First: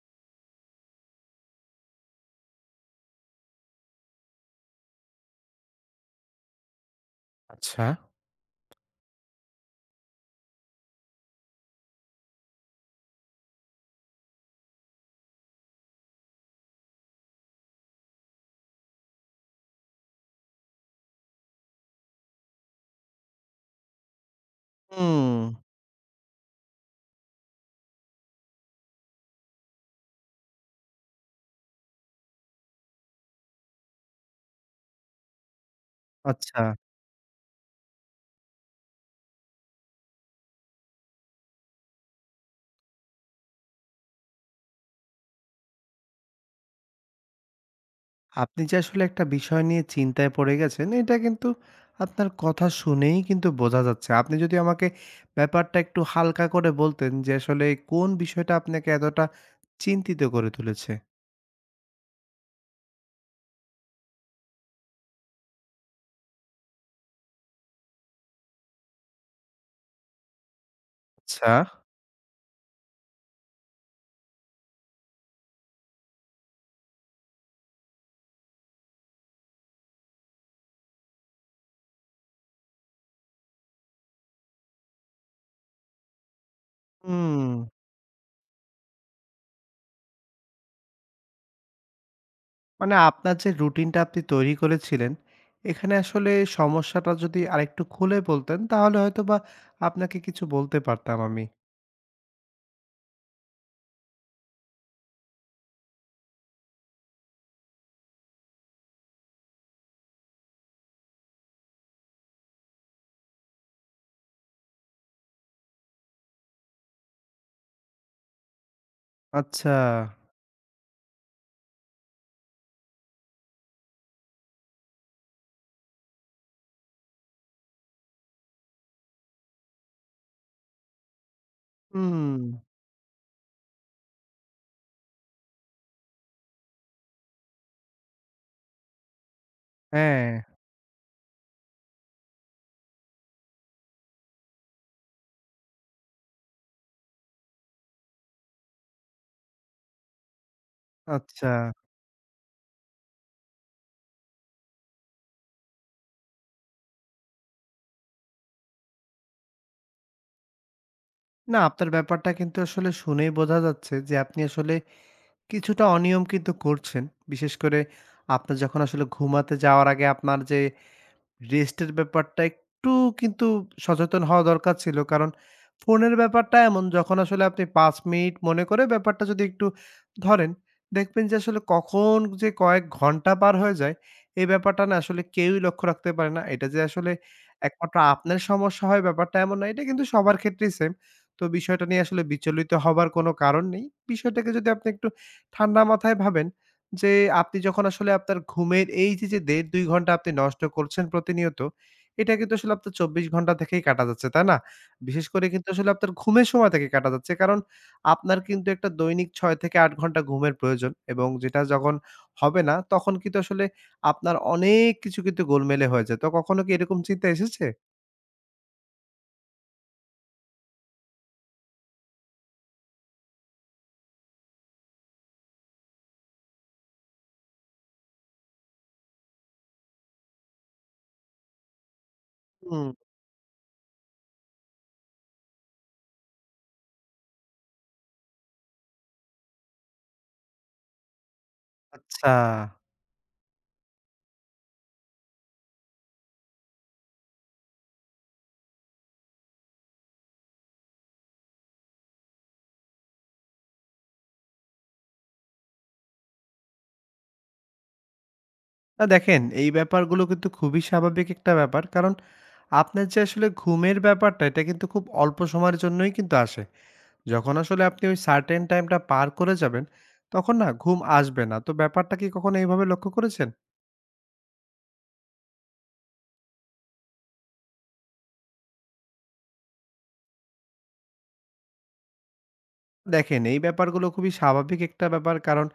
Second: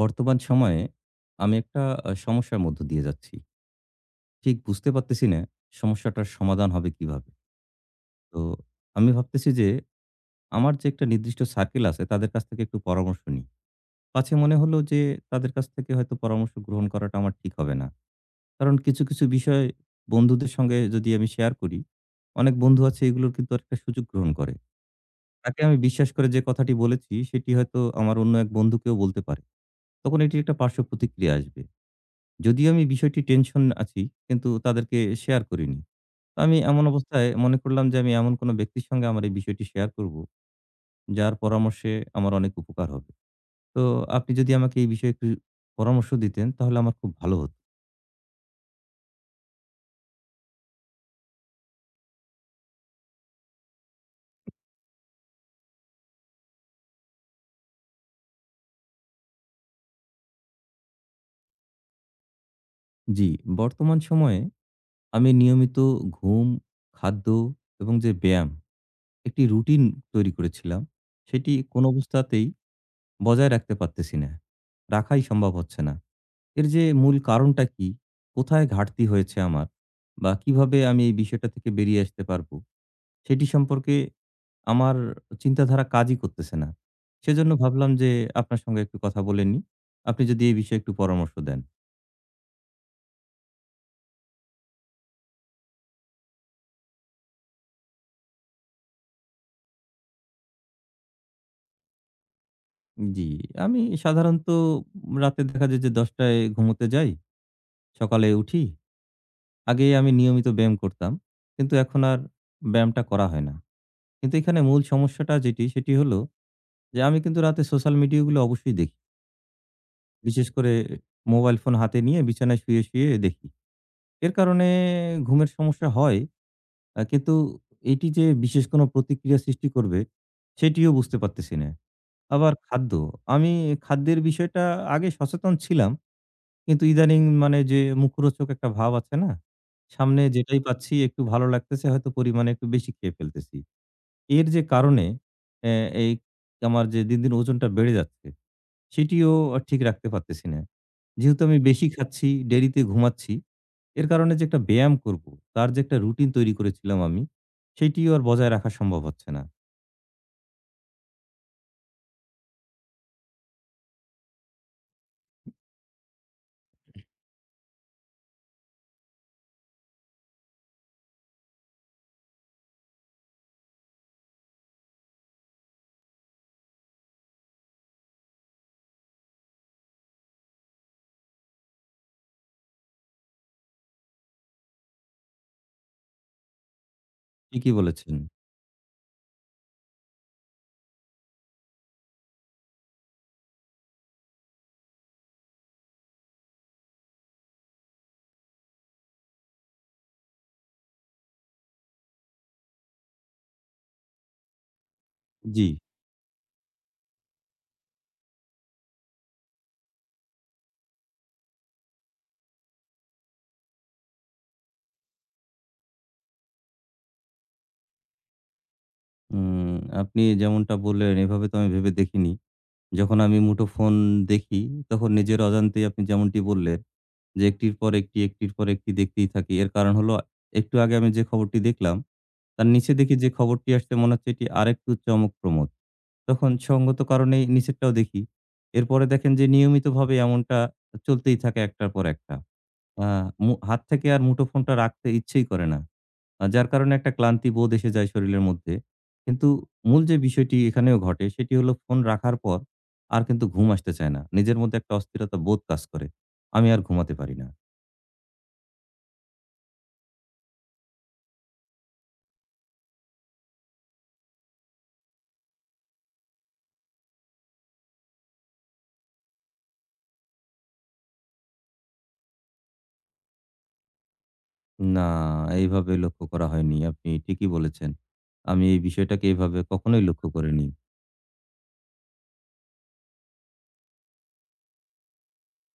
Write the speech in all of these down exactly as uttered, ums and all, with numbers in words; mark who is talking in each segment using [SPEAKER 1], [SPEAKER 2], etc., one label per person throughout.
[SPEAKER 1] বর্তমান সময়ে আমি একটা আ সমস্যার মধ্য দিয়ে যাচ্ছি। ঠিক বুঝতে পারতেছি না সমস্যাটার সমাধান হবে কিভাবে?
[SPEAKER 2] আচ্ছা।
[SPEAKER 1] তো আমি ভাবতেছি যে আমার যে একটা নির্দিষ্ট সার্কেল আছে তাদের কাছ থেকে একটু পরামর্শ নিই। পাছে মনে হলো যে তাদের কাছ থেকে হয়তো পরামর্শ গ্রহণ করাটা আমার ঠিক হবে না। কারণ কিছু, কিছু বিষয় বন্ধুদের সঙ্গে যদি আমি শেয়ার করি, অনেক বন্ধু আছে এগুলোর কিন্তু একটা সুযোগ গ্রহণ করে।
[SPEAKER 2] হুম,
[SPEAKER 1] তাকে আমি বিশ্বাস করে যে কথাটি বলেছি সেটি হয়তো আমার অন্য এক বন্ধুকেও বলতে পারে। তখন এটি একটা পার্শ্ব প্রতিক্রিয়া আসবে। যদিও আমি বিষয়টি টেনশন আছি, কিন্তু তাদেরকে শেয়ার করিনি। তো আমি
[SPEAKER 2] আচ্ছা।
[SPEAKER 1] এমন অবস্থায় মনে করলাম যে, আমি এমন কোনো ব্যক্তির সঙ্গে আমার এই বিষয়টি শেয়ার করব, যার পরামর্শে আমার অনেক উপকার হবে। তো আপনি যদি আমাকে এই বিষয়ে একটু পরামর্শ দিতেন, তাহলে আমার খুব ভালো হতো।
[SPEAKER 2] আপনি যে আসলে একটা বিষয় নিয়ে চিন্তায় পড়ে গেছেন, এটা কিন্তু আপনার কথা শুনেই কিন্তু বোঝা যাচ্ছে। আপনি যদি আমাকে ব্যাপারটা একটু হালকা করে বলতেন যে আসলে কোন বিষয়টা আপনাকে এতটা চিন্তিত করে তুলেছে?
[SPEAKER 1] জি, বর্তমান সময়ে আমি নিয়মিত ঘুম, খাদ্য এবং যে ব্যায়াম, একটি রুটিন তৈরি করেছিলাম, সেটি
[SPEAKER 2] আচ্ছা।
[SPEAKER 1] কোনো অবস্থাতেই বজায় রাখতে পারতেছি না। রাখাই সম্ভব হচ্ছে না। এর যে মূল কারণটা কি? কোথায় ঘাটতি হয়েছে আমার? বা কিভাবে আমি এই বিষয়টা থেকে বেরিয়ে আসতে পারবো? সেটি সম্পর্কে আমার চিন্তাধারা কাজই করতেছে না।
[SPEAKER 2] হুম,
[SPEAKER 1] সেজন্য ভাবলাম যে আপনার সঙ্গে একটু কথা বলে নিই। আপনি যদি এই বিষয়ে একটু পরামর্শ দেন।
[SPEAKER 2] মানে আপনার যে রুটিনটা আপনি তৈরি করেছিলেন, এখানে আসলে সমস্যাটা যদি আরেকটু খুলে বলতেন তাহলে হয়তোবা আপনাকে কিছু বলতে পারতাম আমি।
[SPEAKER 1] জি, আমি সাধারণত রাতে দেখা যায় যে দশ টায় ঘুমোতে যাই, সকালে উঠি। আগে আমি নিয়মিত ব্যায়াম করতাম। কিন্তু এখন আর ব্যায়ামটা করা হয় না। কিন্তু এখানে মূল সমস্যাটা যেটি সেটি হলো যে আমি কিন্তু রাতে সোশ্যাল মিডিয়া গুলো অবশ্যই দেখি।
[SPEAKER 2] আচ্ছা,
[SPEAKER 1] বিশেষ করে মোবাইল ফোন হাতে নিয়ে বিছানায় শুয়ে, শুয়ে দেখি। এর কারণে ঘুমের সমস্যা হয়। আ কিন্তু এটি যে বিশেষ কোনো প্রতিক্রিয়া সৃষ্টি করবে, সেটিও বুঝতে পারতেছি না।
[SPEAKER 2] হুম,
[SPEAKER 1] আবার খাদ্য, আমি খাদ্যের বিষয়টা আগে সচেতন ছিলাম। কিন্তু ইদানিং মানে যে মুখরোচক একটা ভাব আছে না? সামনে
[SPEAKER 2] হ্যাঁ,
[SPEAKER 1] যেটাই পাচ্ছি একটু ভালো লাগতেছে হয়তো পরিমাণে একটু বেশি খেয়ে ফেলতেছি। এর যে কারণে অ্যা এই আমার যে দিন, দিন ওজনটা বেড়ে যাচ্ছে। সেটিও আ ঠিক রাখতে পারতেছি না। যেহেতু
[SPEAKER 2] আচ্ছা।
[SPEAKER 1] আমি বেশি খাচ্ছি, দেরিতে ঘুমাচ্ছি, এর কারণে যে একটা ব্যায়াম করব, তার যে একটা রুটিন তৈরি করেছিলাম আমি, সেটিও আর বজায় রাখা সম্ভব হচ্ছে না।
[SPEAKER 2] না, আপনার ব্যাপারটা কিন্তু আসলে শুনেই বোঝা যাচ্ছে যে আপনি আসলে কিছুটা অনিয়ম কিন্তু করছেন। বিশেষ করে আপনার যখন আসলে ঘুমাতে যাওয়ার আগে আপনার যে রেস্টের ব্যাপারটা একটু কিন্তু সচেতন হওয়া দরকার ছিল। কারণ ফোনের ব্যাপারটা এমন যখন আসলে আপনি পাঁচ মিনিট মনে করে ব্যাপারটা যদি একটু ধরেন, দেখবেন যে আসলে কখন যে কয়েক ঘন্টা পার হয়ে যায়, এই ব্যাপারটা না আসলে কেউই লক্ষ্য রাখতে পারে না। এটা যে আসলে
[SPEAKER 1] ঠিকই
[SPEAKER 2] একমাত্র
[SPEAKER 1] বলেছেন।
[SPEAKER 2] আপনার সমস্যা হয় ব্যাপারটা এমন না। এটা কিন্তু সবার ক্ষেত্রেই সেম। তো বিষয়টা নিয়ে আসলে বিচলিত হবার কোনো কারণ নেই। বিষয়টাকে যদি আপনি একটু ঠান্ডা মাথায় ভাবেন যে আপনি যখন আসলে আপনার ঘুমের এই যে, যে দেড় দুই ঘন্টা আপনি নষ্ট করছেন প্রতিনিয়ত, এটা কিন্তু আসলে আপনার চব্বিশ ঘন্টা থেকেই কাটা যাচ্ছে, তাই না? বিশেষ করে
[SPEAKER 1] জি।
[SPEAKER 2] কিন্তু আসলে আপনার ঘুমের সময় থেকে কাটা যাচ্ছে। কারণ আপনার কিন্তু একটা দৈনিক ছয় থেকে আট ঘন্টা ঘুমের প্রয়োজন এবং যেটা যখন হবে না, তখন কিন্তু আসলে আপনার অনেক কিছু কিন্তু গোলমেলে হয়ে যায়। তো কখনো কি এরকম চিন্তা এসেছে?
[SPEAKER 1] উম আপনি যেমনটা বললেন এভাবে তো আমি ভেবে দেখিনি। যখন আমি মুঠোফোন দেখি, তখন নিজের অজান্তেই আপনি যেমনটি বললেন যে, একটির পর একটি, একটির পর একটি দেখতেই থাকি। এর কারণ হলো একটু আগে আমি যে খবরটি দেখলাম, তার
[SPEAKER 2] হুম,
[SPEAKER 1] নিচে দেখি যে খবরটি আসছে মনে হচ্ছে এটি আরেকটু চমকপ্রমোদ। তখন সঙ্গত কারণেই নিচেরটাও দেখি। এরপরে দেখেন যে নিয়মিতভাবে এমনটা চলতেই থাকে একটার পর
[SPEAKER 2] আচ্ছা।
[SPEAKER 1] একটা। আ মু হাত থেকে আর মুঠোফোনটা রাখতে ইচ্ছেই করে না। আ যার কারণে একটা ক্লান্তি বোধ এসে যায় শরীরের মধ্যে। কিন্তু মূল যে বিষয়টি এখানেও ঘটে সেটি হলো ফোন রাখার পর আর কিন্তু ঘুম আসতে চায় না। নিজের মধ্যে একটা অস্থিরতা বোধ কাজ করে। আমি আর ঘুমাতে পারি না।
[SPEAKER 2] না দেখেন, এই ব্যাপারগুলো কিন্তু খুবই স্বাভাবিক একটা ব্যাপার। কারণ আপনার যে আসলে ঘুমের ব্যাপারটা, এটা কিন্তু খুব অল্প সময়ের জন্যই কিন্তু আসে। যখন আসলে আপনি ওই সার্টেন টাইমটা পার করে যাবেন, তখন না ঘুম আসবে না। তো ব্যাপারটা কি কখনো এইভাবে লক্ষ্য করেছেন?
[SPEAKER 1] না, এইভাবে লক্ষ্য করা হয়নি। আপনি ঠিকই বলেছেন। আমি এই বিষয়টাকে এভাবে কখনোই লক্ষ্য করিনি।
[SPEAKER 2] দেখেন, এই ব্যাপারগুলো খুবই স্বাভাবিক একটা ব্যাপার। কারণ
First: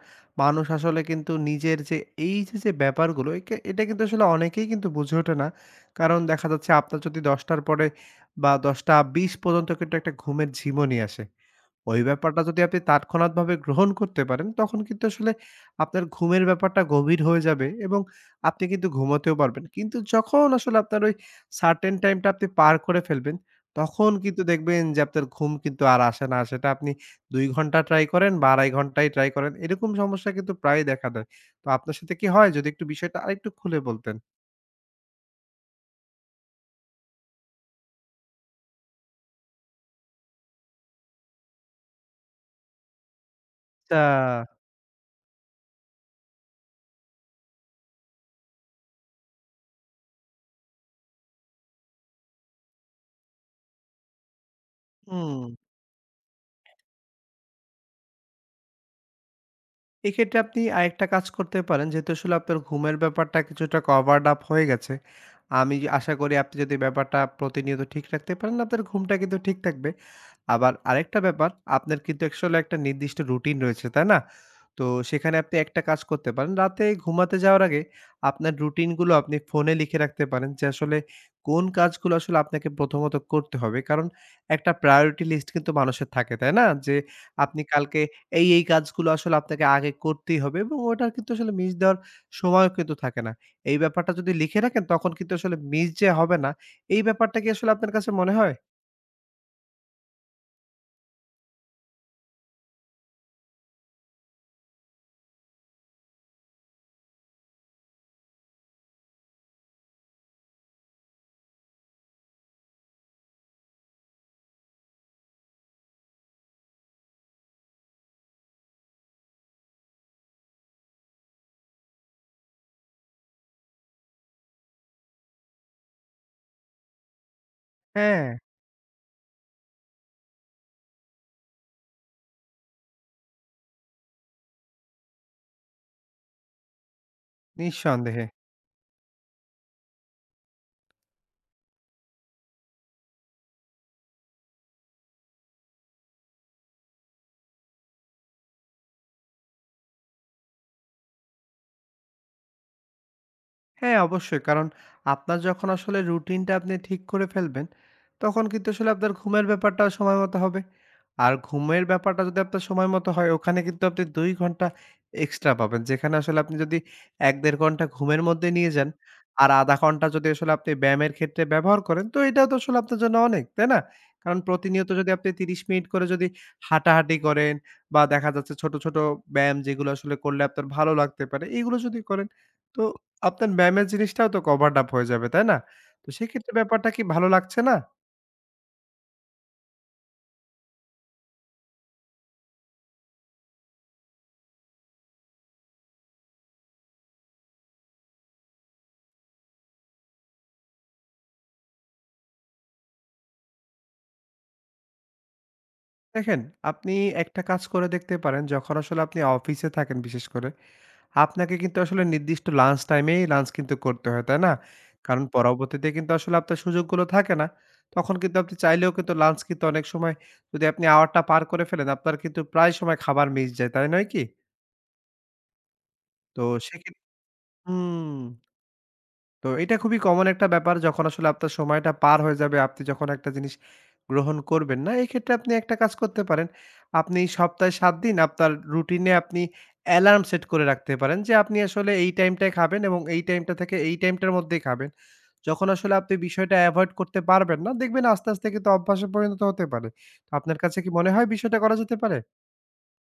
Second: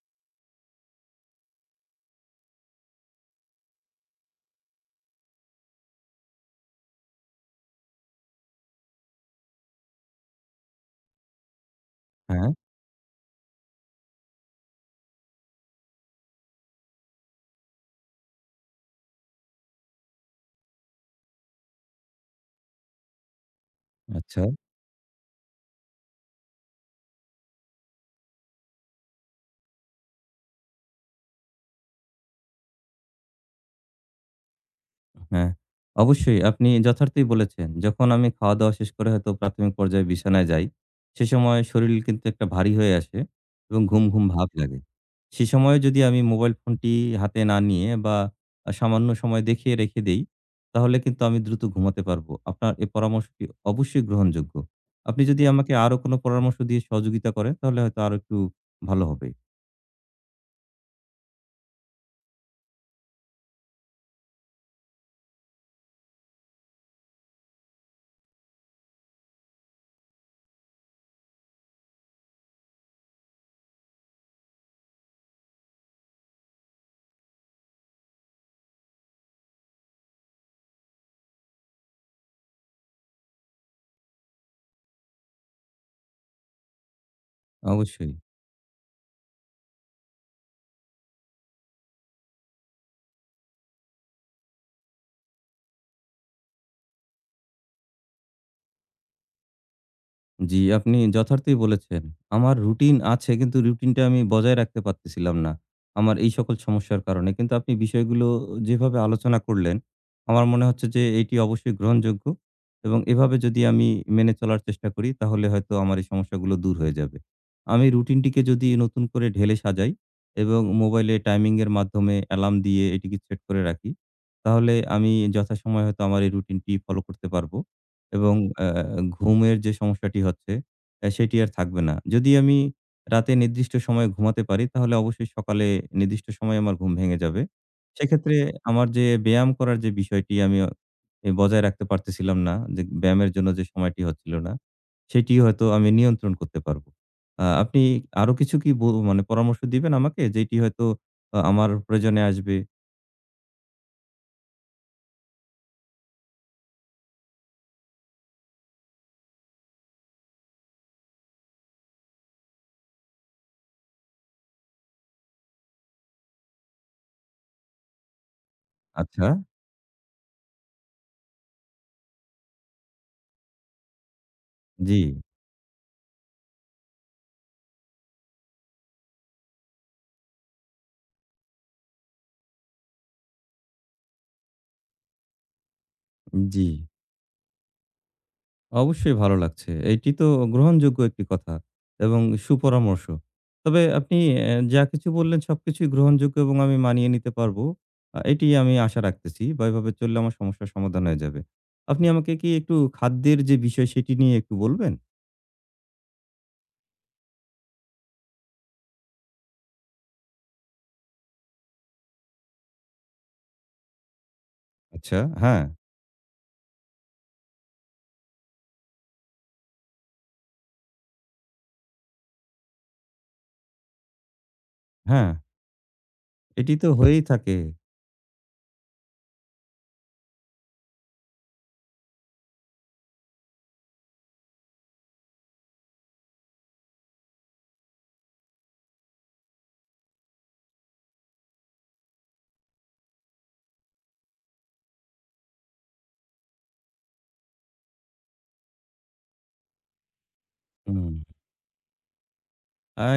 [SPEAKER 2] মানুষ আসলে কিন্তু নিজের যে এই যে, যে ব্যাপারগুলো একে এটা কিন্তু আসলে অনেকেই কিন্তু বুঝে ওঠে না। কারণ দেখা যাচ্ছে আপনার যদি দশ টার পরে বা ১০টা বিশ পর্যন্ত কিন্তু একটা ঘুমের ঝিমুনি আসে। ওই ব্যাপারটা
[SPEAKER 1] হ্যাঁ,
[SPEAKER 2] যদি আপনি তাৎক্ষণাৎভাবে গ্রহণ করতে পারেন, তখন কিন্তু আসলে আপনার ঘুমের ব্যাপারটা গভীর হয়ে যাবে এবং আপনি কিন্তু ঘুমাতেও পারবেন। কিন্তু যখন আসলে আপনার ওই সার্টেন টাইমটা আপনি পার করে ফেলবেন, তখন কিন্তু
[SPEAKER 1] আচ্ছা।
[SPEAKER 2] দেখবেন যে আপনার ঘুম কিন্তু আর আসে না। সেটা আপনি দুই ঘন্টা ট্রাই করেন বা আড়াই ঘন্টাই ট্রাই করেন, এরকম সমস্যা কিন্তু প্রায়ই দেখা দেয়। তো আপনার সাথে কি হয়? যদি একটু বিষয়টা আরেকটু খুলে বলতেন।
[SPEAKER 1] হ্যাঁ, অবশ্যই আপনি যথার্থই বলেছেন। যখন আমি খাওয়া-দাওয়া শেষ করে হয়তো প্রাথমিক পর্যায়ে বিছানায় যাই, সে সময় শরীল কিন্তু একটা ভারী হয়ে আসে এবং
[SPEAKER 2] আচ্ছা।
[SPEAKER 1] ঘুম, ঘুম ভাব লাগে। সে সময়ে যদি আমি মোবাইল ফোনটি হাতে না নিয়ে বা আ সামান্য সময় দেখিয়ে রেখে দেই, তাহলে কিন্তু আমি দ্রুত ঘুমাতে পারবো। আপনার এই পরামর্শটি অবশ্যই গ্রহণযোগ্য। আপনি যদি
[SPEAKER 2] হুম।
[SPEAKER 1] আমাকে আরো কোনো পরামর্শ দিয়ে সহযোগিতা করেন, তাহলে হয়তো আরো একটু ভালো হবে।
[SPEAKER 2] এক্ষেত্রে আপনি আরেকটা কাজ করতে পারেন যেহেতু আসলে আপনার ঘুমের ব্যাপারটা কিছুটা কভারড আপ হয়ে গেছে। আমি আশা করি আপনি যদি ব্যাপারটা প্রতিনিয়ত ঠিক রাখতে পারেন আপনার ঘুমটা কিন্তু ঠিক থাকবে। আবার আরেকটা ব্যাপার, আপনার কিন্তু আসলে একটা নির্দিষ্ট রুটিন রয়েছে, তাই না? তো সেখানে আপনি একটা কাজ করতে পারেন। রাতে ঘুমাতে যাওয়ার আগে আপনার রুটিনগুলো আপনি ফোনে লিখে রাখতে পারেন যে আসলে কোন কাজগুলো আসলে আপনাকে প্রথমত করতে হবে। কারণ একটা priority list কিন্তু মানুষের থাকে, তাই না? যে আপনি কালকে
[SPEAKER 1] অবশ্যই।
[SPEAKER 2] এই, এই কাজগুলো আসলে আপনাকে আগে করতেই হবে এবং ওটার কিন্তু আসলে মিস দেওয়ার সময়ও কিন্তু থাকে না। এই ব্যাপারটা যদি লিখে রাখেন তখন কিন্তু আসলে মিস যে হবে না, এই ব্যাপারটা কি আসলে আপনার কাছে মনে হয়?
[SPEAKER 1] জি, আপনি যথার্থই বলেছেন। আমার রুটিন আছে কিন্তু রুটিনটা আমি বজায় রাখতে পারতেছিলাম না। আমার এই সকল সমস্যার কারণে। কিন্তু আপনি বিষয়গুলো যেভাবে আলোচনা করলেন, আমার মনে হচ্ছে যে এটি অবশ্যই গ্রহণযোগ্য এবং এভাবে যদি আমি মেনে চলার চেষ্টা করি তাহলে হয়তো আমার এই সমস্যাগুলো দূর হয়ে যাবে। আমি রুটিনটিকে যদি নতুন করে ঢেলে সাজাই এবং মোবাইলে টাইমিং এর মাধ্যমে অ্যালার্ম দিয়ে এটিকে সেট করে রাখি, তাহলে আমি যথাসময়ে হয়তো আমার এই রুটিনটি ফলো করতে পারব।
[SPEAKER 2] হ্যাঁ,
[SPEAKER 1] এবং আ ঘুমের যে সমস্যাটি হচ্ছে আ সেটি আর থাকবে না। যদি আমি রাতে নির্দিষ্ট সময়ে ঘুমাতে পারি তাহলে অবশ্যই সকালে নির্দিষ্ট সময়ে আমার ঘুম ভেঙে যাবে।
[SPEAKER 2] নিঃসন্দেহে।
[SPEAKER 1] সেক্ষেত্রে আমার যে ব্যায়াম করার যে বিষয়টি আমি অ এ বজায় রাখতে পারতেছিলাম না যে ব্যায়ামের জন্য যে সময়টি হচ্ছিল না, সেটি হয়তো আমি নিয়ন্ত্রণ করতে পারব। আ আপনি আরো কিছু কি ব মানে পরামর্শ দিবেন আমাকে যেটি হয়তো আ আমার প্রয়োজনে আসবে?
[SPEAKER 2] হ্যাঁ, অবশ্যই। কারণ আপনার যখন আসলে রুটিনটা আপনি ঠিক করে ফেলবেন, তখন কিন্তু আসলে আপনার ঘুমের ব্যাপারটাও সময় মতো হবে। আর ঘুমের ব্যাপারটা যদি আপনার সময় মতো হয়, ওখানে কিন্তু আপনি দুই ঘন্টা এক্সট্রা পাবেন। যেখানে আসলে আপনি যদি এক থেকে দেড় ঘন্টা ঘুমের মধ্যে নিয়ে যান,
[SPEAKER 1] আচ্ছা।
[SPEAKER 2] আর শূন্য দশমিক পাঁচ ঘন্টা যদি আসলে আপনি ব্যায়ামের ক্ষেত্রে ব্যবহার করেন, তো এটাও তো আসলে আপনার জন্য অনেক, তাই না? কারণ প্রতিনিয়ত
[SPEAKER 1] জি,
[SPEAKER 2] যদি আপনি ত্রিশ মিনিট করে যদি হাঁটাহাঁটি করেন বা দেখা যাচ্ছে ছোট, ছোট ব্যায়াম যেগুলো আসলে করলে আপনার ভালো লাগতে পারে, এগুলো যদি করেন, তো আপনার ব্যায়ামের জিনিসটাও তো কভারড আপ হয়ে যাবে, তাই না? তো সেক্ষেত্রে
[SPEAKER 1] জি।
[SPEAKER 2] ব্যাপারটা কি ভালো লাগছে না?
[SPEAKER 1] অবশ্যই ভালো লাগছে। এইটি তো গ্রহণযোগ্য একটি কথা এবং সুপরামর্শ। তবে আপনি অ্যা যা কিছু বললেন সবকিছুই গ্রহণযোগ্য এবং আমি মানিয়ে নিতে পারবো। আ এটি আমি আশা রাখতেছি বা এভাবে চললে আমার সমস্যার সমাধান হয়ে যাবে। আপনি আমাকে কি একটু খাদ্যের যে বিষয় সেটি নিয়ে একটু বলবেন?
[SPEAKER 2] দেখেন, আপনি একটা কাজ করে দেখতে পারেন, যখন আসলে আপনি অফিসে থাকেন বিশেষ করে, আপনাকে কিন্তু আসলে নির্দিষ্ট লাঞ্চ টাইমেই লাঞ্চ কিন্তু করতে হয়, তাই না?
[SPEAKER 1] আচ্ছা,
[SPEAKER 2] কারণ
[SPEAKER 1] হ্যাঁ,
[SPEAKER 2] পরবর্তীতে কিন্তু আসলে আপনার সুযোগগুলো থাকে না। তখন কিন্তু আপনি চাইলেও কিন্তু লাঞ্চ কিন্তু অনেক সময় যদি আপনি আওয়ারটা পার করে ফেলেন, আপনার কিন্তু প্রায় সময় খাবার মিস যায়, তাই নয় কি?
[SPEAKER 1] হ্যাঁ,
[SPEAKER 2] তো
[SPEAKER 1] এটি তো
[SPEAKER 2] সেক্ষেত্রে
[SPEAKER 1] হয়েই থাকে।
[SPEAKER 2] হুম। তো এটা খুবই কমন একটা ব্যাপার যখন আসলে আপনার সময়টা পার হয়ে যাবে, আপনি যখন একটা জিনিস গ্রহণ করবেন না, এক্ষেত্রে আপনি একটা কাজ করতে পারেন। আপনি সপ্তাহে সাত দিন আপনার রুটিনে আপনি অ্যালার্ম সেট করে রাখতে পারেন যে আপনি আসলে এই টাইমটায় খাবেন এবং এই টাইমটা থেকে এই টাইমটার মধ্যেই খাবেন। যখন আসলে আপনি বিষয়টা এভয়েড করতে পারবেন না, দেখবেন আস্তে, আস্তে কিন্তু অভ্যাসে পরিণত হতে পারে। তো আপনার কাছে কি মনে
[SPEAKER 1] হুম।
[SPEAKER 2] হয় বিষয়টা করা যেতে পারে?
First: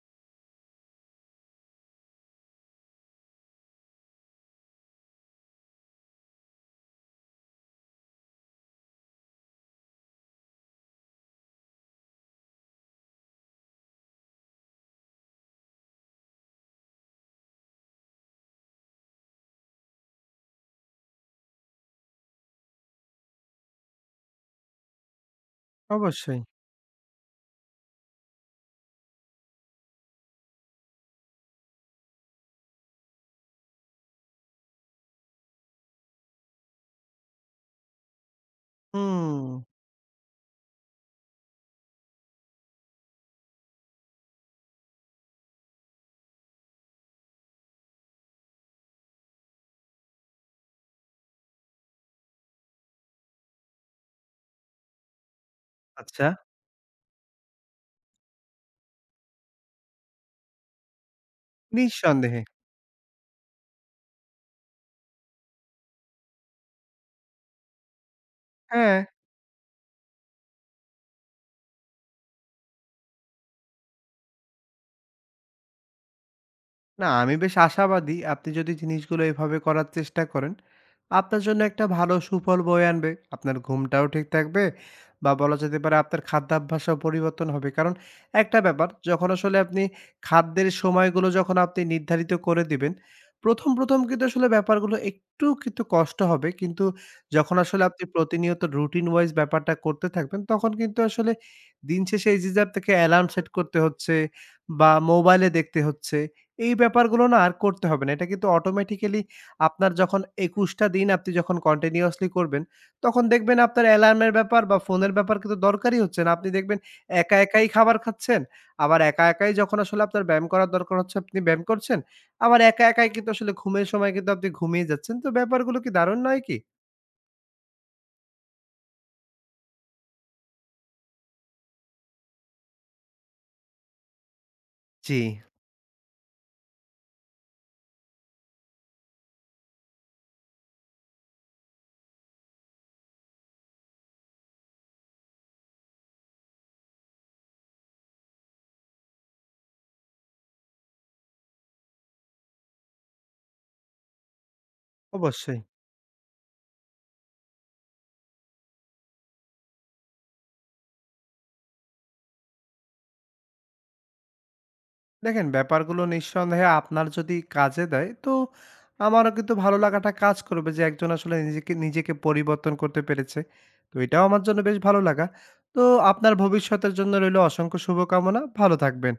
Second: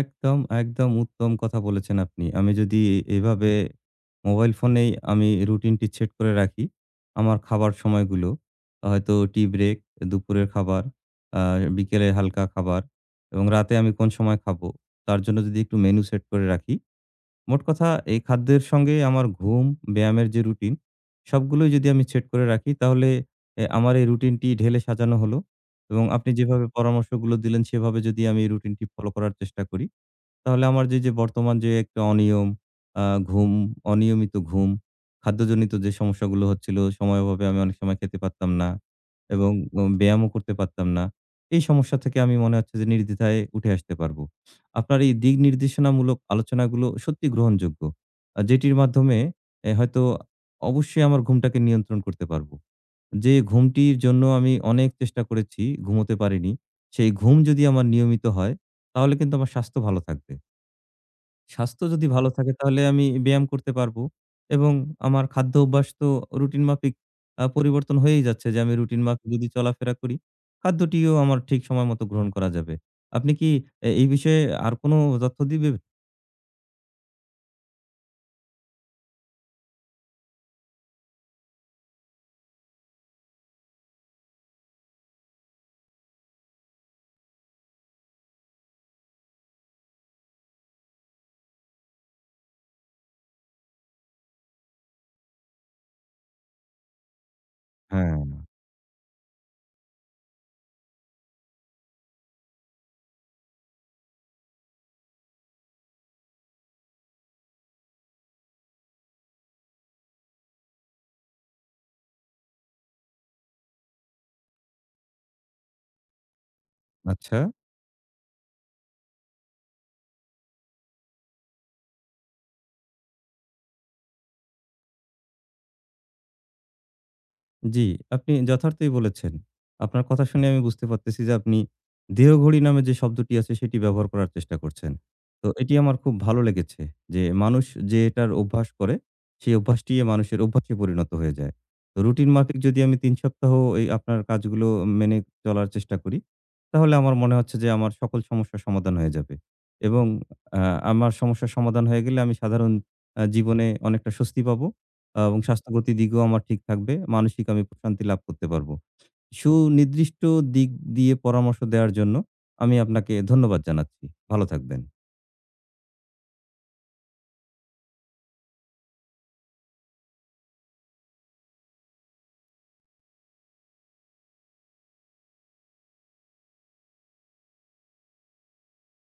[SPEAKER 1] একদম, একদম উত্তম কথা বলেছেন আপনি। আমি যদি এভাবে মোবাইল ফোনেই আমি রুটিনটি সেট করে রাখি, আমার খাবার সময়গুলো, হয়তো টি ব্রেক, দুপুরের খাবার, আ বিকেলে হালকা খাবার এবং রাতে আমি কোন সময় খাবো, তার জন্য যদি একটু মেনু সেট করে রাখি। মোট কথা এই খাদ্যের সঙ্গে আমার ঘুম, ব্যায়ামের যে রুটিন, সবগুলোই যদি আমি সেট করে রাখি, তাহলে এ আমার এই রুটিনটি ঢেলে সাজানো হলো এবং আপনি
[SPEAKER 2] অবশ্যই।
[SPEAKER 1] যেভাবে পরামর্শগুলো দিলেন, সেভাবে যদি আমি এই রুটিনটি ফলো করার চেষ্টা করি, তাহলে আমার যে, যে বর্তমান যে একটা অনিয়ম, আ ঘুম, অনিয়মিত ঘুম, খাদ্যজনিত যে সমস্যাগুলো হচ্ছিল, সময়াভাবে আমি অনেক সময় খেতে পারতাম না
[SPEAKER 2] হুম,
[SPEAKER 1] এবং উম ব্যায়ামও করতে পারতাম না। এই সমস্যা থেকে আমি মনে হচ্ছে যে নির্দ্বিধায় উঠে আসতে পারবো। আপনার এই দিক নির্দেশনামূলক আলোচনাগুলো সত্যি গ্রহণযোগ্য। আ যেটির মাধ্যমে এ হয়তো অবশ্যই আমার ঘুমটাকে নিয়ন্ত্রণ করতে পারবো। যে ঘুমটির জন্য আমি অনেক চেষ্টা করেছি, ঘুমোতে
[SPEAKER 2] আচ্ছা,
[SPEAKER 1] পারিনি। সেই ঘুম যদি আমার নিয়মিত হয়, তাহলে কিন্তু আমার স্বাস্থ্য ভালো থাকবে। স্বাস্থ্য যদি ভালো
[SPEAKER 2] নিঃসন্দেহে।
[SPEAKER 1] থাকে তাহলে আমি ব্যায়াম করতে পারবো এবং আমার খাদ্য অভ্যাস তো রুটিন মাফিক আ পরিবর্তন হয়েই যাচ্ছে যে আমি
[SPEAKER 2] হ্যাঁ।
[SPEAKER 1] রুটিন মাফিক যদি চলাফেরা করি, খাদ্যটিও আমার ঠিক সময় মতো গ্রহণ করা যাবে। আপনি কি এ এই বিষয়ে আর কোনো তথ্য দিবেন?
[SPEAKER 2] না, আমি বেশ আশাবাদী। আপনি যদি জিনিসগুলো এভাবে করার চেষ্টা করেন, আপনার জন্য একটা ভালো সুফল বয়ে আনবে। আপনার ঘুমটাও ঠিক থাকবে বা বলা যেতে পারে আপনার খাদ্যাভ্যাসও পরিবর্তন হবে। কারণ একটা ব্যাপার, যখন আসলে আপনি খাদ্যের সময়গুলো যখন আপনি নির্ধারিত করে দিবেন, ১ম, ১ম কিন্তু আসলে ব্যাপারগুলো একটু কিন্তু কষ্ট হবে। কিন্তু যখন আসলে আপনি
[SPEAKER 1] হ্যাঁ,
[SPEAKER 2] প্রতিনিয়ত রুটিন ওয়াইজ ব্যাপারটা করতে থাকবেন, তখন কিন্তু আসলে দিন শেষে এই যে, যে আপনাকে অ্যালার্ম সেট করতে হচ্ছে বা মোবাইলে দেখতে হচ্ছে এই ব্যাপারগুলো না আর করতে হবে না। এটা কিন্তু অটোমেটিক্যালি আপনার যখন একুশ টা দিন আপনি যখন কন্টিনিউয়াসলি করবেন, তখন দেখবেন আপনার অ্যালার্মের ব্যাপার বা ফোনের ব্যাপার কিন্তু দরকারই হচ্ছে না। আপনি দেখবেন একা
[SPEAKER 1] আচ্ছা।
[SPEAKER 2] একাই খাবার খাচ্ছেন, আবার একা একাই যখন আসলে আপনার ব্যায়াম করার দরকার হচ্ছে, আপনি ব্যায়াম করছেন। আবার একা একাই কিন্তু আসলে ঘুমের সময় কিন্তু আপনি ঘুমিয়ে যাচ্ছেন। তো ব্যাপারগুলো কি দারুণ নয় কি?
[SPEAKER 1] জি, আপনি যথার্থই বলেছেন। আপনার কথা শুনে আমি বুঝতে পারতেছি যে আপনি দেহঘড়ি নামে যে শব্দটি আছে সেটি ব্যবহার করার চেষ্টা করছেন।
[SPEAKER 2] জি।
[SPEAKER 1] তো এটি আমার খুব ভালো লেগেছে যে মানুষ যে এটার অভ্যাস করে সেই অভ্যাসটি মানুষের অভ্যাসে পরিণত হয়ে যায়। তো রুটিন মাফিক যদি আমি তিন সপ্তাহ এই আপনার কাজগুলো মেনে চলার চেষ্টা করি, তাহলে আমার মনে হচ্ছে যে আমার সকল সমস্যার সমাধান হয়ে যাবে। এবং আ আমার সমস্যার সমাধান হয়ে গেলে আমি সাধারণ আ জীবনে অনেকটা স্বস্তি পাবো। আ এবং
[SPEAKER 2] অবশ্যই।
[SPEAKER 1] স্বাস্থ্যগত দিকও আমার ঠিক থাকবে। মানসিক আমি প্রশান্তি লাভ করতে পারবো। সুনির্দিষ্ট দিক দিয়ে পরামর্শ দেওয়ার জন্য আমি আপনাকে ধন্যবাদ জানাচ্ছি। ভালো থাকবেন।
[SPEAKER 2] দেখেন ব্যাপারগুলো নিঃসন্দেহে আপনার যদি কাজে দেয় তো আমারও কিন্তু ভালো লাগাটা কাজ করবে যে একজন আসলে নিজেকে নিজেকে পরিবর্তন করতে পেরেছে। তো এটাও আমার জন্য বেশ ভালো লাগা। তো আপনার ভবিষ্যতের জন্য রইল অসংখ্য শুভকামনা। ভালো থাকবেন।